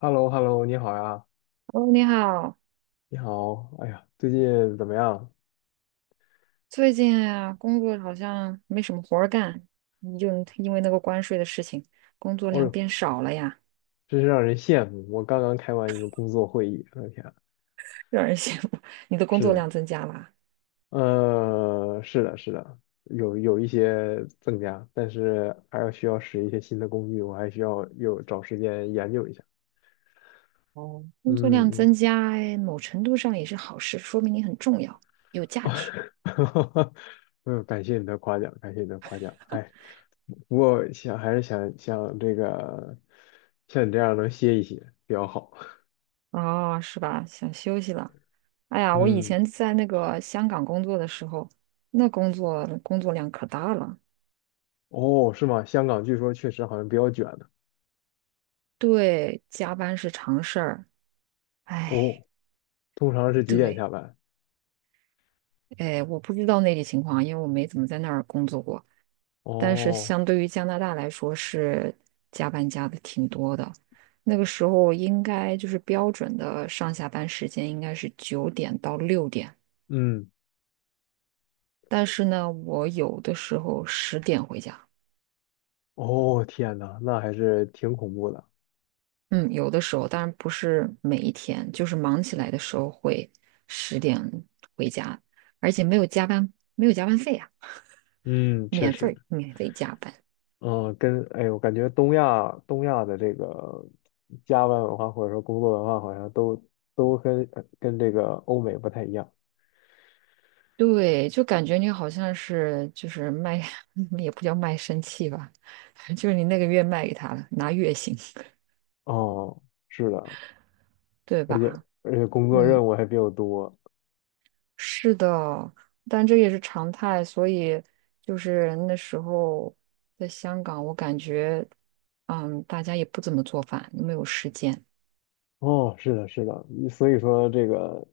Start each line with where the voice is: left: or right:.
left: h e l l o h e l l o 你好呀，
right: 哦，你好。
left: 你好，哎呀，最近怎么样？
right: 最近啊，工作好像没什么活儿干，你就因为那个关税的事情，工作
left: 哦
right: 量
left: 呦，
right: 变少了呀。
left: 真是让人羡慕。我刚刚开完一个工作会议，我的天啊，
right: 让人羡慕。你的工
left: 是
right: 作
left: 的，
right: 量增加啦？
left: 是的，是的，有一些增加，但是还要需要使一些新的工具，我还需要有找时间研究一下。
right: 哦，工作量
left: 嗯
right: 增加，哎某程度上也是好事，说明你很重要，有价值。
left: 嗯，呦，感谢你的夸奖，感谢你的夸奖。哎，不过还是想想这个，像你这样能歇一歇比较好。
right: 哦，是吧？想休息了。哎 呀，我以
left: 嗯。
right: 前在那个香港工作的时候，那工作量可大了，
left: 哦，是吗？香港据说确实好像比较卷的。
right: 对，加班是常事儿。哎，
left: 哦，通常是几点
right: 对。
left: 下班？
right: 哎，我不知道内地情况啊，因为我没怎么在那儿工作过。但是
left: 哦，
right: 相对于加拿大来说，是加班加的挺多的。那个时候应该就是标准的上下班时间应该是九点到六点，
left: 嗯，
right: 但是呢，我有的时候十点回家。
left: 哦，天呐，那还是挺恐怖的。
right: 嗯，有的时候，当然不是每一天，就是忙起来的时候会十点回家，而且没有加班，没有加班费啊，
left: 嗯，确
right: 免
left: 实，
right: 费免费加班。
left: 嗯，哎，我感觉东亚的这个加班文化或者说工作文化好像都跟这个欧美不太一样。
right: 对，就感觉你好像是就是卖，也不叫卖身契吧，就是你那个月卖给他了，拿月薪，
left: 哦，是的，
right: 对
left: 而且
right: 吧？
left: 而且工作
right: 嗯，
left: 任务还比较多。
right: 是的，但这也是常态，所以就是那时候在香港，我感觉，嗯，大家也不怎么做饭，没有时间。
left: 哦，是的，是的，所以说这个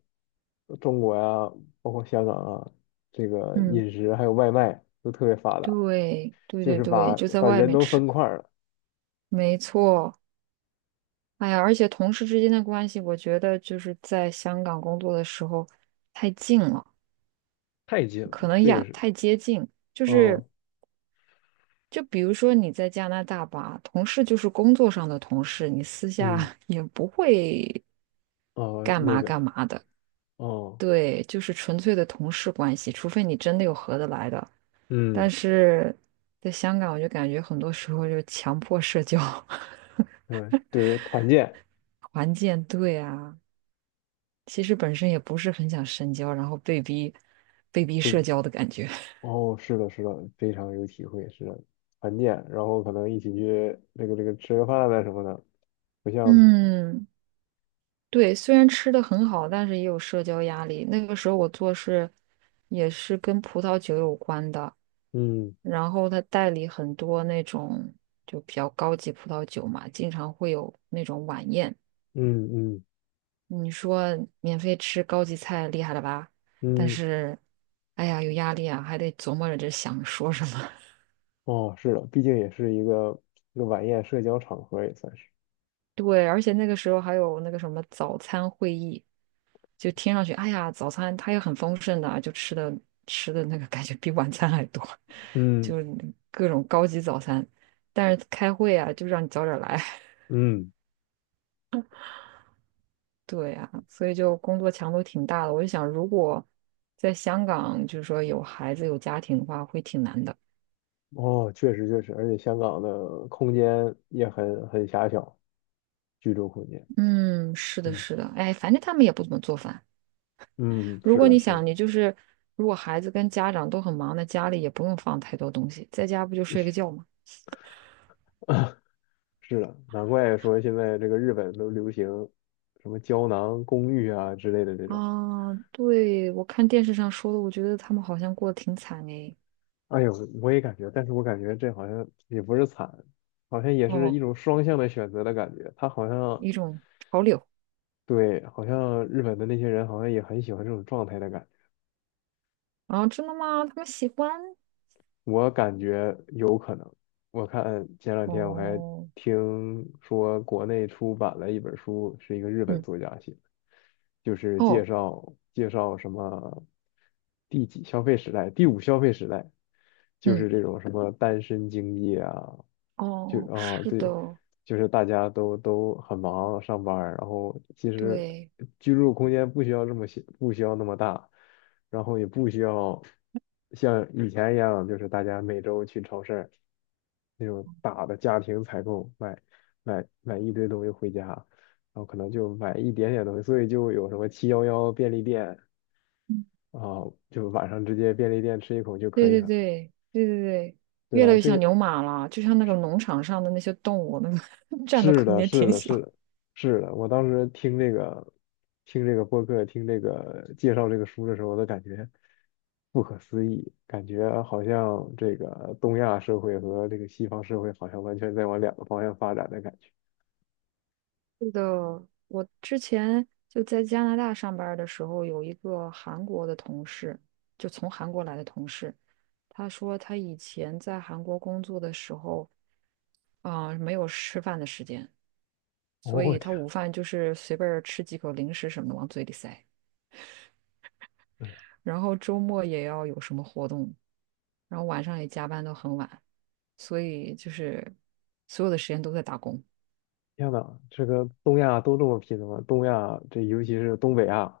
left: 中国呀，包括香港啊，这个
right: 嗯，
left: 饮食还有外卖都特别发达，
right: 对，对
left: 就
right: 对
left: 是
right: 对，
left: 把
right: 就在
left: 把
right: 外
left: 人
right: 面
left: 都
right: 吃，
left: 分块儿了，
right: 没错。哎呀，而且同事之间的关系，我觉得就是在香港工作的时候太近了。
left: 太近了，
right: 可能
left: 这个
right: 养
left: 是，
right: 太接近，就是
left: 哦，
right: 就比如说你在加拿大吧，同事就是工作上的同事，你私
left: 嗯，
right: 下 也不会
left: 哦，
right: 干
left: 那
right: 嘛干
left: 个，
right: 嘛的，
left: 哦，
right: 对，就是纯粹的同事关系，除非你真的有合得来的。但
left: 嗯，
right: 是在香港，我就感觉很多时候就强迫社交，
left: 对，对，团建，
right: 环境，对啊，其实本身也不是很想深交，然后被逼
left: 对，
right: 社交的感觉，
left: 哦，是的，是的，非常有体会，是的，团建，然后可能一起去那个吃个饭啊什么的，不 像，
right: 嗯。对，虽然吃的很好，但是也有社交压力。那个时候我做事也是跟葡萄酒有关的，
left: 嗯
right: 然后他代理很多那种就比较高级葡萄酒嘛，经常会有那种晚宴。
left: 嗯嗯
right: 你说免费吃高级菜，厉害了吧？但
left: 嗯
right: 是，哎呀，有压力啊，还得琢磨着这想说什么。
left: 哦，是的，毕竟也是一个晚宴社交场合，也算是。
right: 对，而且那个时候还有那个什么早餐会议。就听上去，哎呀，早餐它也很丰盛的啊，就吃的那个感觉比晚餐还多，
left: 嗯
right: 就各种高级早餐。但是开会啊，就让你早点来，
left: 嗯，
right: 对呀、所以就工作强度挺大的。我就想，如果在香港，就是说有孩子有家庭的话，会挺难的。
left: 哦，确实确实，而且香港的空间也很狭小，居住空间。
right: 嗯，是的，
left: 嗯
right: 是的，哎，反正他们也不怎么做饭。
left: 嗯，
right: 如
left: 是
right: 果
left: 的，
right: 你
left: 是的，
right: 想，你就是如果孩子跟家长都很忙，那家里也不用放太多东西，在家不就睡个觉吗？
left: 是的，难怪说现在这个日本都流行什么胶囊公寓啊之类的这种。
right: 啊，对，我看电视上说的，我觉得他们好像过得挺惨诶。
left: 哎呦，我也感觉，但是我感觉这好像也不是惨，好像也是一
right: 哦，
left: 种双向的选择的感觉。他好像
right: 一种潮流
left: 对，好像日本的那些人好像也很喜欢这种状态的感觉。
right: 啊，真的吗？他们喜欢？
left: 我感觉有可能。我看前两天我还
right: 哦，
left: 听说国内出版了一本书，是一个日本
right: 嗯，
left: 作家写的，就是介
right: 哦，
left: 绍介绍什么第几消费时代，第五消费时代，就
right: 嗯，
left: 是这种什么单身经济啊，就
right: 哦，
left: 啊
right: 是
left: 对，
right: 的，
left: 就是大家都很忙上班儿然后其实
right: 对，
left: 居住空间不需要这么小，不需要那么大。然后也不需要像以前一样，就是大家每周去超市那种大的家庭采购，买一堆东西回家，然后可能就买一点点东西，所以就有什么7-11便利店
right: 嗯，
left: 啊，就晚上直接便利店吃一口就可
right: 对
left: 以
right: 对
left: 了，
right: 对对对对，
left: 对
right: 越来
left: 吧？
right: 越
left: 这
right: 像
left: 个
right: 牛马了，就像那个农场上的那些动物，那个 占的
left: 是
right: 空
left: 的，
right: 间
left: 是
right: 挺
left: 的，是
right: 小。
left: 的，是的。我当时听这个播客，听这个介绍这个书的时候，我都感觉不可思议，感觉好像这个东亚社会和这个西方社会好像完全在往两个方向发展的感觉。
right: 是的，我之前就在加拿大上班儿的时候，有一个韩国的同事，就从韩国来的同事，他说他以前在韩国工作的时候，啊、没有吃饭的时间，
left: 哦，
right: 所
left: 我
right: 以他
left: 天，
right: 午饭就是随便儿吃几口零食什么的往嘴里塞，然后周末也要有什么活动，然后晚上也加班到很晚，所以就是所有的时间都在打工。
left: 天呐，这个东亚都这么拼的吗？东亚这尤其是东北亚、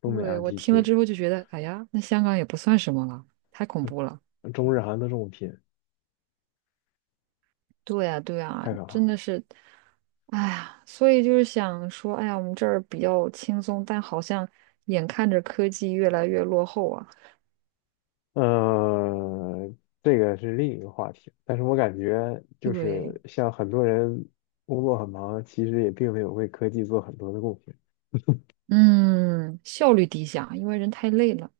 left: 东北
right: 对，
left: 亚
right: 我
left: 地
right: 听了
left: 区，
right: 之后就觉得，哎呀，那香港也不算什么了，太恐怖了。
left: 中日韩都这么拼，
right: 对呀，对呀，
left: 太可怕
right: 真
left: 了。
right: 的是，哎呀，所以就是想说，哎呀，我们这儿比较轻松，但好像眼看着科技越来越落后啊。
left: 嗯，这个是另一个话题，但是我感觉就
right: 对，
left: 是像很多人工作很忙，其实也并没有为科技做很多的贡献。
right: 嗯，效率低下，因为人太累了。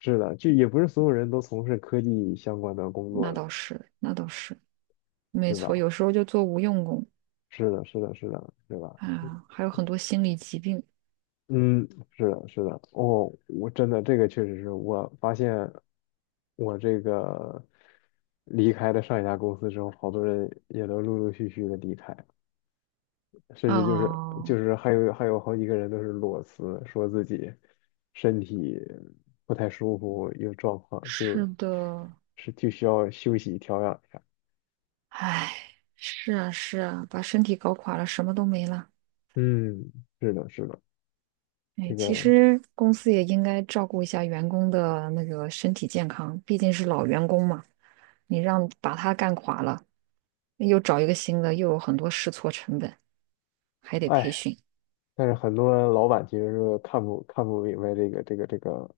left: 是的，就也不是所有人都从事科技相关的工作
right: 那
left: 的，
right: 倒是，那倒是，没
left: 对
right: 错，
left: 吧？
right: 有时候就做无用功
left: 是的，是的，是的，对吧？
right: 啊，还有很多心理疾病
left: 嗯，是的，是的。哦，我真的这个确实是我发现我这个离开了上一家公司之后，好多人也都陆陆续续的离开。甚至就是就
right: 啊。
left: 是还有好几个人都是裸辞，说自己身体不太舒服，有状况，就
right: 是的，
left: 是就需要休息调养一下。
right: 哎，是啊，是啊，把身体搞垮了，什么都没了。
left: 嗯，是的，是的，这
right: 哎，其
left: 个，
right: 实公司也应该照顾一下员工的那个身体健康，毕竟是老员工嘛，你让把他干垮了，又找一个新的，又有很多试错成本，还得培
left: 哎，
right: 训。
left: 但是很多老板其实是看不明白这个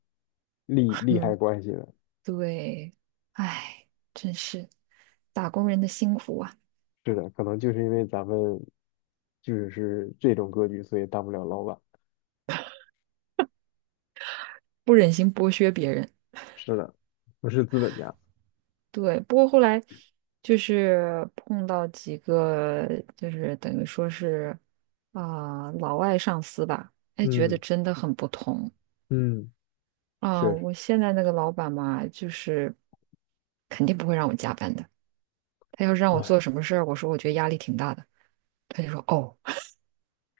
left: 利害
right: 嗯，
left: 关系的。
right: 对，哎，真是打工人的辛苦啊，
left: 是的，可能就是因为咱们就是这种格局，所以当不了老板。
right: 不忍心剥削别人。
left: 是的，不是资本家。
right: 对，不过后来就是碰到几个，就是等于说是啊、老外上司吧，哎，觉得
left: 嗯
right: 真的很不同。
left: 嗯，
right: 啊，
left: 确实。
right: 我现在那个老板嘛，就是肯定不会让我加班的。他要是让我
left: 哇
right: 做什么事儿，我说我觉得压力挺大的，他就说哦，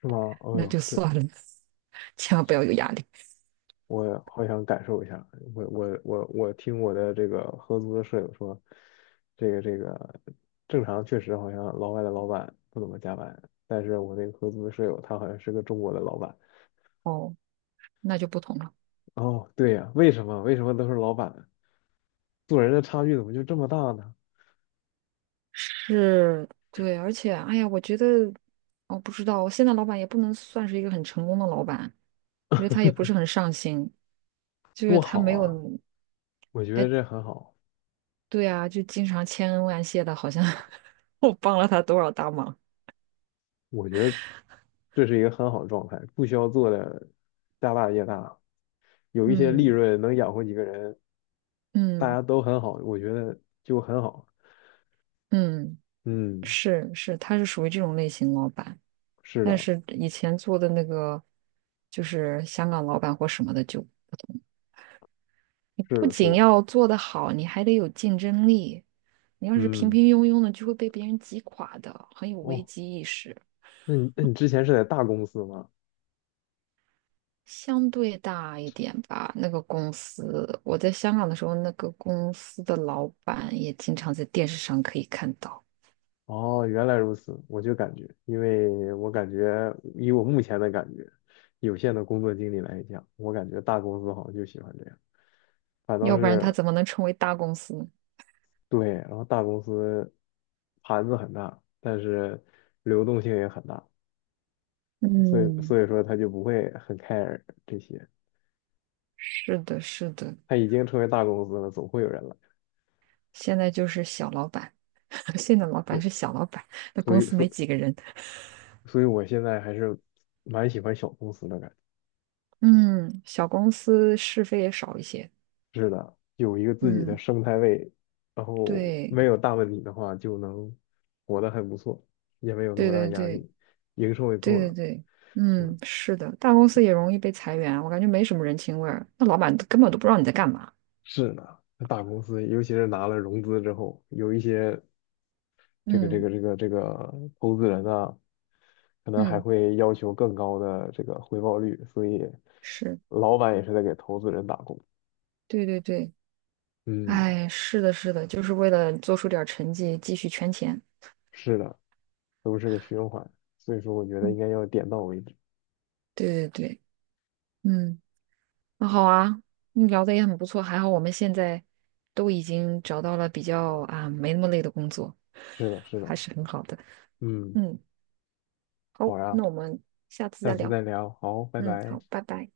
left: 是吗？哦
right: 那
left: 呦，
right: 就
left: 这
right: 算了，千万不要有压力。
left: 我好想感受一下。我听我的这个合租的舍友说，这个正常确实好像老外的老板不怎么加班，但是我那个合租的舍友他好像是个中国的老板。
right: 哦，那就不同了。
left: 哦，对呀，为什么都是老板？做人的差距怎么就这么大呢？
right: 是，对，而且，哎呀，我觉得，我不知道，我现在老板也不能算是一个很成功的老板，我觉得他也不是很上心，就是
left: 多
right: 他
left: 好
right: 没有，
left: 啊！我觉得这很好。
right: 对啊，就经常千恩万谢的，好像 我帮了他多少大忙。
left: 我觉得这是一个很好的状态，不需要做的家大业大，有一些利
right: 嗯
left: 润能养活几个人，大
right: 嗯
left: 家都很好，我觉得就很好。
right: 嗯。
left: 嗯，
right: 是是，他是属于这种类型老板，
left: 是
right: 但
left: 的，
right: 是以前做的那个就是香港老板或什么的就，你
left: 是
right: 不
left: 的，是
right: 仅
left: 的，
right: 要做得好，你还得有竞争力。你要是平
left: 嗯，
right: 平庸庸的，就会被别人挤垮的，很有危
left: 哦，
right: 机意识。
left: 那你之前是在大公司吗？
right: 相对大一点吧，那个公司，我在香港的时候，那个公司的老板也经常在电视上可以看到，
left: 哦，原来如此，我就感觉，因为我感觉以我目前的感觉，有限的工作经历来讲，我感觉大公司好像就喜欢这样，反倒
right: 要不然
left: 是
right: 他怎么能成为大公司呢？
left: 对，然后大公司盘子很大，但是流动性也很大，所以
right: 嗯，
left: 所以说他就不会很 care 这些。
right: 是的，是的，
left: 他已经成为大公司了，总会有人来。
right: 现在就是小老板。现在老板
left: 对，
right: 是小老板，那
left: 所
right: 公
left: 以
right: 司
left: 所
right: 没几个人，
left: 所以我现在还是蛮喜欢小公司的感
right: 嗯，小公司是非也少一些，
left: 觉。是的，有一个自己的
right: 嗯，
left: 生态位，然后
right: 对，
left: 没有大问题的话，就能活得很不错，也没有那
right: 对
left: 么大
right: 对
left: 压
right: 对
left: 力，营收也
right: 对
left: 够
right: 对
left: 了，
right: 对，
left: 是吧？
right: 嗯，是的，大公司也容易被裁员啊，我感觉没什么人情味儿，那老板都根本都不知道你在干嘛，
left: 是的，那大公司尤其是拿了融资之后，有一些。这个这
right: 嗯
left: 个这个这个投资人呢，可能还
right: 嗯，
left: 会要求更高的这个回报率，所以
right: 是，
left: 老板也是在给投资人打工。
right: 对，
left: 嗯，
right: 哎，是的，是的，就是为了做出点儿成绩，继续圈钱，
left: 是的，都是个循环，所以说我觉得应
right: 嗯，
left: 该要点到为止。
right: 对对对，嗯。那好啊，你聊的也很不错，还好我们现在都已经找到了比较啊没那么累的工作，
left: 是的，是
right: 还
left: 的，
right: 是很好的。
left: 嗯，
right: 嗯，好，
left: 好呀，
right: 那我们下次
left: 下
right: 再
left: 次
right: 聊。
left: 再聊，好，拜
right: 嗯，
left: 拜。
right: 好，拜拜。